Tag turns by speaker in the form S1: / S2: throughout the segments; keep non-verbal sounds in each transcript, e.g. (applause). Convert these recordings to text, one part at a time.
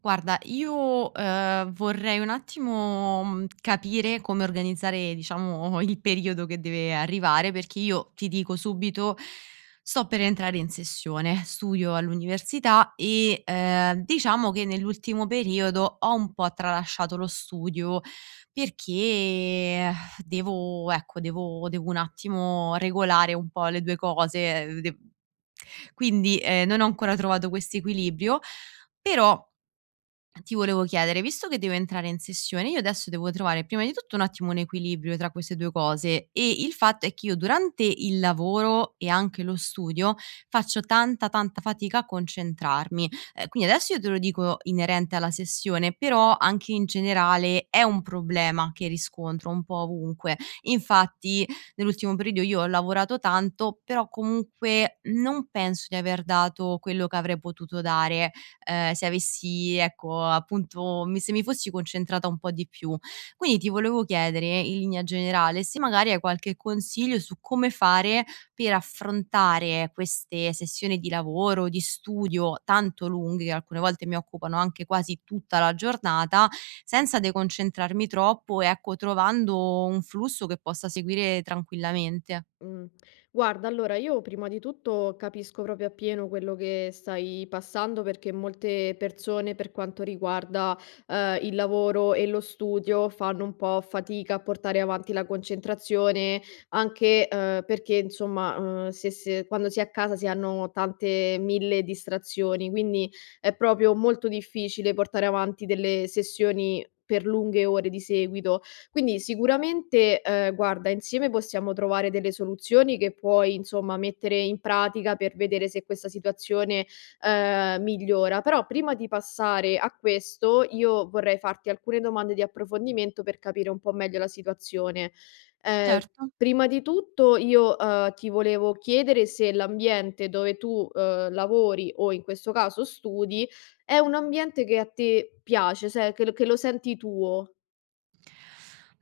S1: Guarda, io, vorrei un attimo, capire come organizzare, diciamo, il periodo che deve arrivare, perché io, ti dico subito, sto per entrare in sessione, studio all'università e, diciamo che nell'ultimo periodo ho un po' tralasciato lo studio perché devo ecco, devo un attimo regolare un po' le 2 cose, de quindi, non ho ancora trovato questo equilibrio, però ti volevo chiedere, visto che devo entrare in sessione, io adesso devo trovare prima di tutto un attimo un equilibrio tra queste 2 cose e il fatto è che io durante il lavoro e anche lo studio faccio tanta, tanta fatica a concentrarmi. Quindi adesso io te lo dico inerente alla sessione, però anche in generale è un problema che riscontro un po' ovunque. Infatti nell'ultimo periodo io ho lavorato tanto, però comunque non penso di aver dato quello che avrei potuto dare se avessi ecco, appunto mi se mi fossi concentrata un po' di più. Quindi ti volevo chiedere, in linea generale, se magari hai qualche consiglio su come fare per affrontare queste sessioni di lavoro, di studio tanto lunghe, che alcune volte mi occupano anche quasi tutta la giornata, senza deconcentrarmi troppo, e, ecco, trovando un flusso che possa seguire tranquillamente.
S2: Mh. Guarda, allora io prima di tutto capisco proprio appieno quello che stai passando perché molte persone per quanto riguarda, il lavoro e lo studio fanno un po' fatica a portare avanti la concentrazione anche, perché insomma, se quando si è a casa si hanno tante 1000 distrazioni, quindi è proprio molto difficile portare avanti delle sessioni per lunghe ore di seguito. Quindi sicuramente, guarda, insieme possiamo trovare delle soluzioni che puoi, insomma, mettere in pratica per vedere se questa situazione, migliora. Però prima di passare a questo, io vorrei farti alcune domande di approfondimento per capire un po' meglio la situazione. Ehm,
S1: Certo.
S2: prima di tutto io, ti volevo chiedere se l'ambiente dove tu, lavori o in questo caso studi, è un ambiente che a te piace, se che lo senti tuo.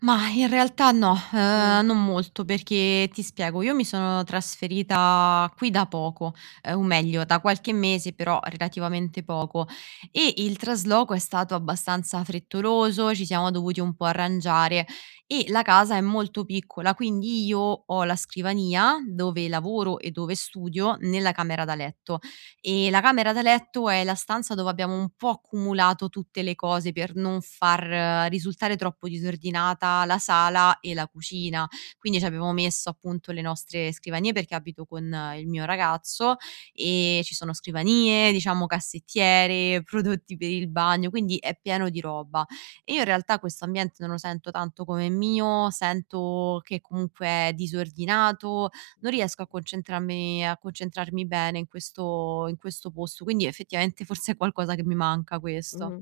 S1: Mah, in realtà no,
S2: Mh.
S1: non molto perché ti spiego, io mi sono trasferita qui da poco, o meglio da qualche mese, però relativamente poco, e il trasloco è stato abbastanza frettoloso, ci siamo dovuti un po' arrangiare e la casa è molto piccola, quindi io ho la scrivania dove lavoro e dove studio nella camera da letto. E la camera da letto è la stanza dove abbiamo un po' accumulato tutte le cose per non far risultare troppo disordinata la sala e la cucina. Quindi ci abbiamo messo appunto le nostre scrivanie perché abito con il mio ragazzo e ci sono scrivanie, diciamo cassettiere, (laughs) prodotti per il bagno, quindi è pieno di roba. E io in realtà questo ambiente non lo sento tanto come mio, sento che comunque è disordinato, non riesco a concentrarmi bene in questo posto. Quindi effettivamente forse è qualcosa che mi manca questo.
S2: Mh.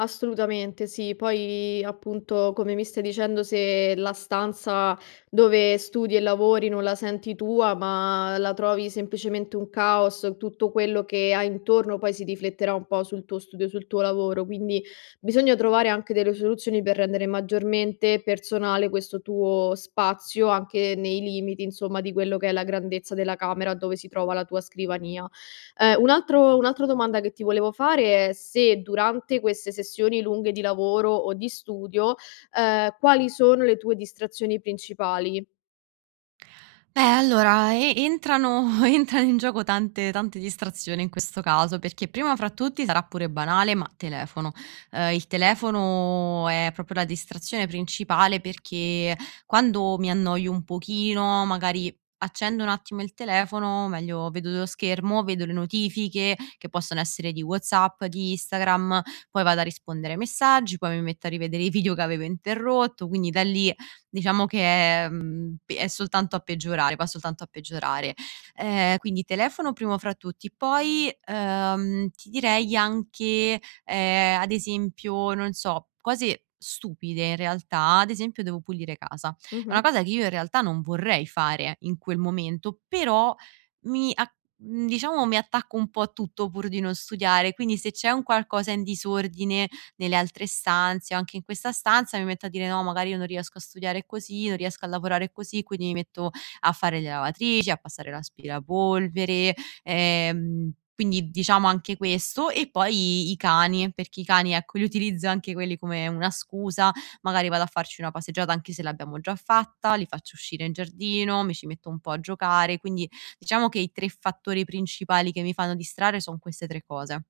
S2: Assolutamente sì. Poi appunto, come mi stai dicendo, se la stanza dove studi e lavori non la senti tua, ma la trovi semplicemente un caos, tutto quello che hai intorno poi si rifletterà un po' sul tuo studio, sul tuo lavoro. Quindi bisogna trovare anche delle soluzioni per rendere maggiormente personale questo tuo spazio, anche nei limiti, insomma, di quello che è la grandezza della camera dove si trova la tua scrivania. Un'altra domanda che ti volevo fare è se durante queste sessioni lunghe di lavoro o di studio, quali sono le tue distrazioni principali?
S1: Beh, allora e entrano (laughs) entrano in gioco tante distrazioni in questo caso, perché prima fra tutti sarà pure banale, ma telefono. Il telefono è proprio la distrazione principale perché quando mi annoio un pochino, magari accendo un attimo il telefono, o meglio vedo lo schermo, vedo le notifiche che possono essere di WhatsApp, di Instagram, poi vado a rispondere ai messaggi, poi mi metto a rivedere i video che avevo interrotto, quindi da lì diciamo che, è, mhmm, p è soltanto a peggiorare, va soltanto a peggiorare. Quindi telefono primo fra tutti, poi, ti direi anche, ad esempio, non so, cose stupide in realtà, ad esempio devo pulire casa. È una
S2: Mh-mh.
S1: cosa che io in realtà non vorrei fare in quel momento, però mi ac diciamo mi attacco un po' a tutto pur di non studiare, quindi se c'è un qualcosa in disordine nelle altre stanze o anche in questa stanza mi metto a dire: "No, magari io non riesco a studiare così, non riesco a lavorare così", quindi mi metto a fare le lavatrici, a passare l'aspirapolvere, quindi diciamo anche questo. E poi i cani, perché i cani, ecco, li utilizzo anche quelli come una scusa, magari vado a farci una passeggiata anche se l'abbiamo già fatta, li faccio uscire in giardino, mi ci metto un po' a giocare, quindi diciamo che i 3 fattori principali che mi fanno distrarre son queste 3 cose.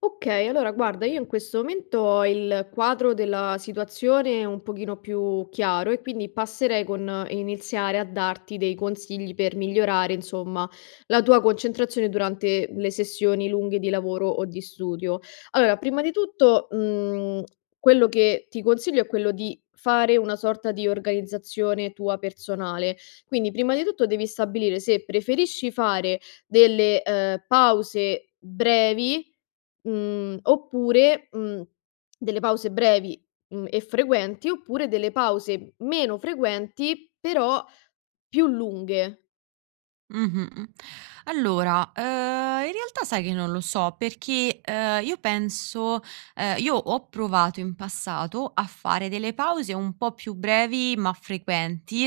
S2: Okay, allora guarda, io in questo momento ho il quadro della situazione un pochino più chiaro e quindi passerei con iniziare a darti dei consigli per migliorare, insomma, la tua concentrazione durante le sessioni lunghe di lavoro o di studio. Allora, prima di tutto, quello che ti consiglio è quello di fare una sorta di organizzazione tua personale. Quindi, prima di tutto devi stabilire se preferisci fare delle, pause brevi. Mhmm, oppure, mhmm, delle pause brevi, e frequenti, oppure delle pause meno frequenti però più lunghe.
S1: Mh-mh. Allora, in realtà sai che non lo so perché, io ho provato in passato a fare delle pause un po' più brevi ma frequenti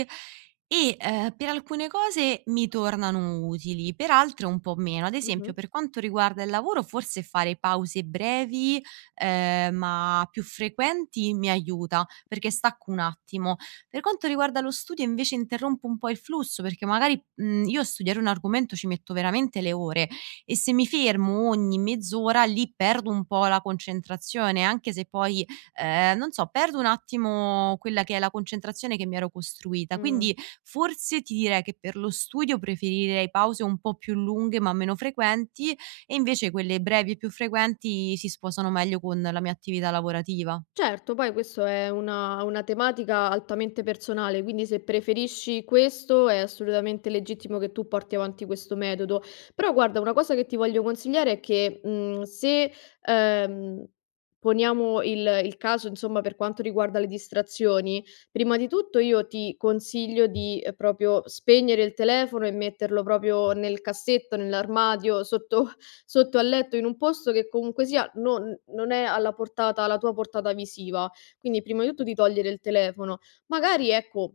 S1: e, per alcune cose mi tornano utili, per altre un po' meno. Ad esempio,
S2: Mh-mh.
S1: per quanto riguarda il lavoro forse fare pause brevi, ma più frequenti mi aiuta, perché stacco un attimo. Per quanto riguarda lo studio invece interrompo un po' il flusso, perché magari, io a studiare un argomento ci metto veramente le ore e se mi fermo ogni mezz'ora lì perdo un po' la concentrazione, anche se poi, non so, perdo un attimo quella che è la concentrazione che mi ero costruita.
S2: Mh.
S1: Quindi forse ti direi che per lo studio preferirei pause un po' più lunghe ma meno frequenti e invece quelle brevi e più frequenti si sposano meglio con la mia attività lavorativa.
S2: Certo, poi questo è una tematica altamente personale, quindi se preferisci questo è assolutamente legittimo che tu porti avanti questo metodo. Però guarda, una cosa che ti voglio consigliare è che, se, ehm, poniamo il caso insomma per quanto riguarda le distrazioni, prima di tutto io ti consiglio di, proprio spegnere il telefono e metterlo proprio nel cassetto, nell'armadio, sotto al letto in un posto che comunque sia non è alla tua portata visiva. Quindi prima di tutto di togliere il telefono. Magari ecco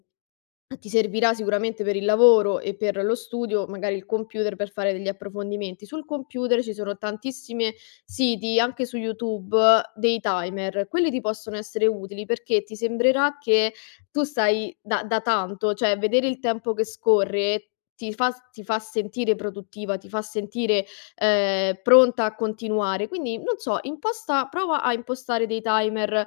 S2: ti servirà sicuramente per il lavoro e per lo studio, magari il computer per fare degli approfondimenti. Sul computer ci sono tantissimi siti, anche su YouTube, dei timer. Quelli ti possono essere utili perché ti sembrerà che tu stai da tanto, cioè vedere il tempo che scorre ti fa sentire produttiva, ti fa sentire pronta a continuare. Quindi, non so, prova a impostare dei timer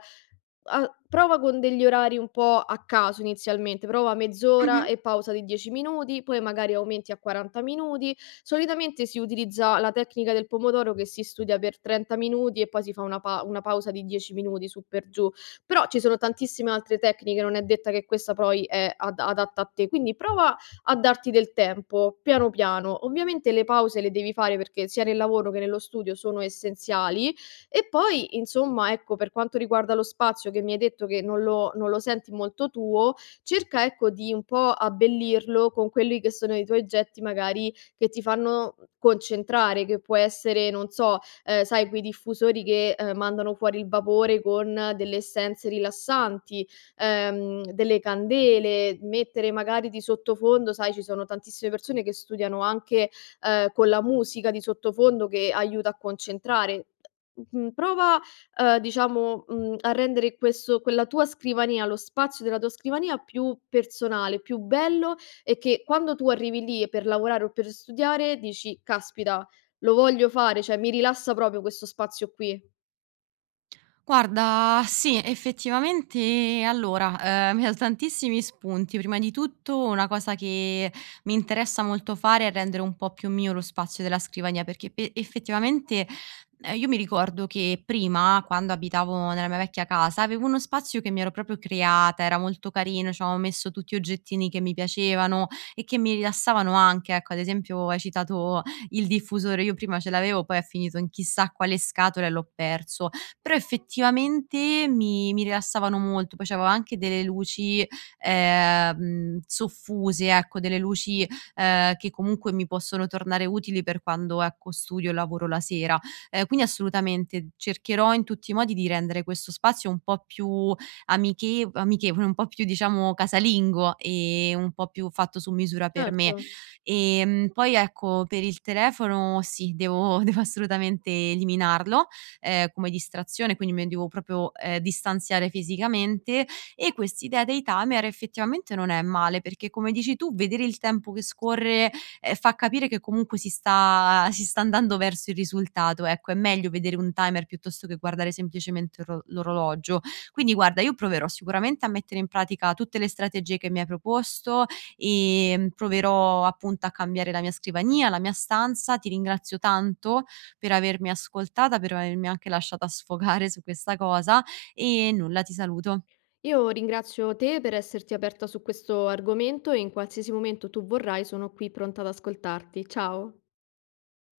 S2: a prova con degli orari un po' a caso inizialmente, prova mezz'ora
S1: Mh-mh.
S2: e pausa di 10 minuti, poi magari aumenti a 40 minuti. Solitamente si utilizza la tecnica del pomodoro che si studia per 30 minuti e poi si fa una pa una pausa di 10 minuti su per giù. Però ci sono tantissime altre tecniche, non è detta che questa poi è ad adatta a te. Quindi prova a darti del tempo, piano piano. Ovviamente le pause le devi fare perché sia nel lavoro che nello studio sono essenziali, e poi, insomma, ecco, per quanto riguarda lo spazio che mi hai detto che non lo senti molto tuo, cerca, ecco, di un po' abbellirlo con quelli che sono i tuoi oggetti magari che ti fanno concentrare, che può essere, non so, sai quei diffusori che, mandano fuori il vapore con delle essenze rilassanti, delle candele, mettere magari di sottofondo sai ci sono tantissime persone che studiano anche, con la musica di sottofondo che aiuta a concentrare. Mh-mh, prova, a rendere questo quella tua scrivania, lo spazio della tua scrivania più personale, più bello e che quando tu arrivi lì per lavorare o per studiare dici: "Caspita, lo voglio fare, cioè mi rilassa proprio questo spazio qui".
S1: Guarda, sì, effettivamente allora, mi ha dato tantissimi spunti. Prima di tutto una cosa che mi interessa molto fare è rendere un po' più mio lo spazio della scrivania, perché pe effettivamente, io mi ricordo che prima, quando abitavo nella mia vecchia casa, avevo uno spazio che mi ero proprio creata, era molto carino, c'avevo messo tutti oggettini che mi piacevano e che mi rilassavano anche. Ecco, ad esempio hai citato il diffusore, io prima ce l'avevo, poi è finito in chissà quale scatola e l'ho perso però effettivamente mi rilassavano molto, poi c'avevo anche delle luci, soffuse, ecco, delle luci, che comunque mi possono tornare utili per quando, ecco, studio e lavoro la sera. Quindi assolutamente cercherò in tutti i modi di rendere questo spazio un po' più amichevole, un po' più diciamo casalingo e un po' più fatto su misura per
S2: Certo.
S1: me. Poi ecco, per il telefono sì, devo (laughs) devo assolutamente eliminarlo, come distrazione, quindi mi devo proprio, distanziare fisicamente e quest'idea dei timer effettivamente non è male, perché come dici tu vedere il tempo che scorre, fa capire che comunque si sta andando verso il risultato, ecco. È meglio vedere un timer piuttosto che guardare semplicemente ro l'orologio. Quindi guarda, io proverò sicuramente a mettere in pratica tutte le strategie che mi hai proposto, proverò appunto a cambiare la mia scrivania, la mia stanza. Ti ringrazio tanto per avermi ascoltata, per avermi anche lasciata sfogare su questa cosa e nulla, ti saluto.
S2: Io ringrazio te per esserti aperta su questo argomento e in qualsiasi momento tu vorrai sono qui pronta ad ascoltarti. Ciao.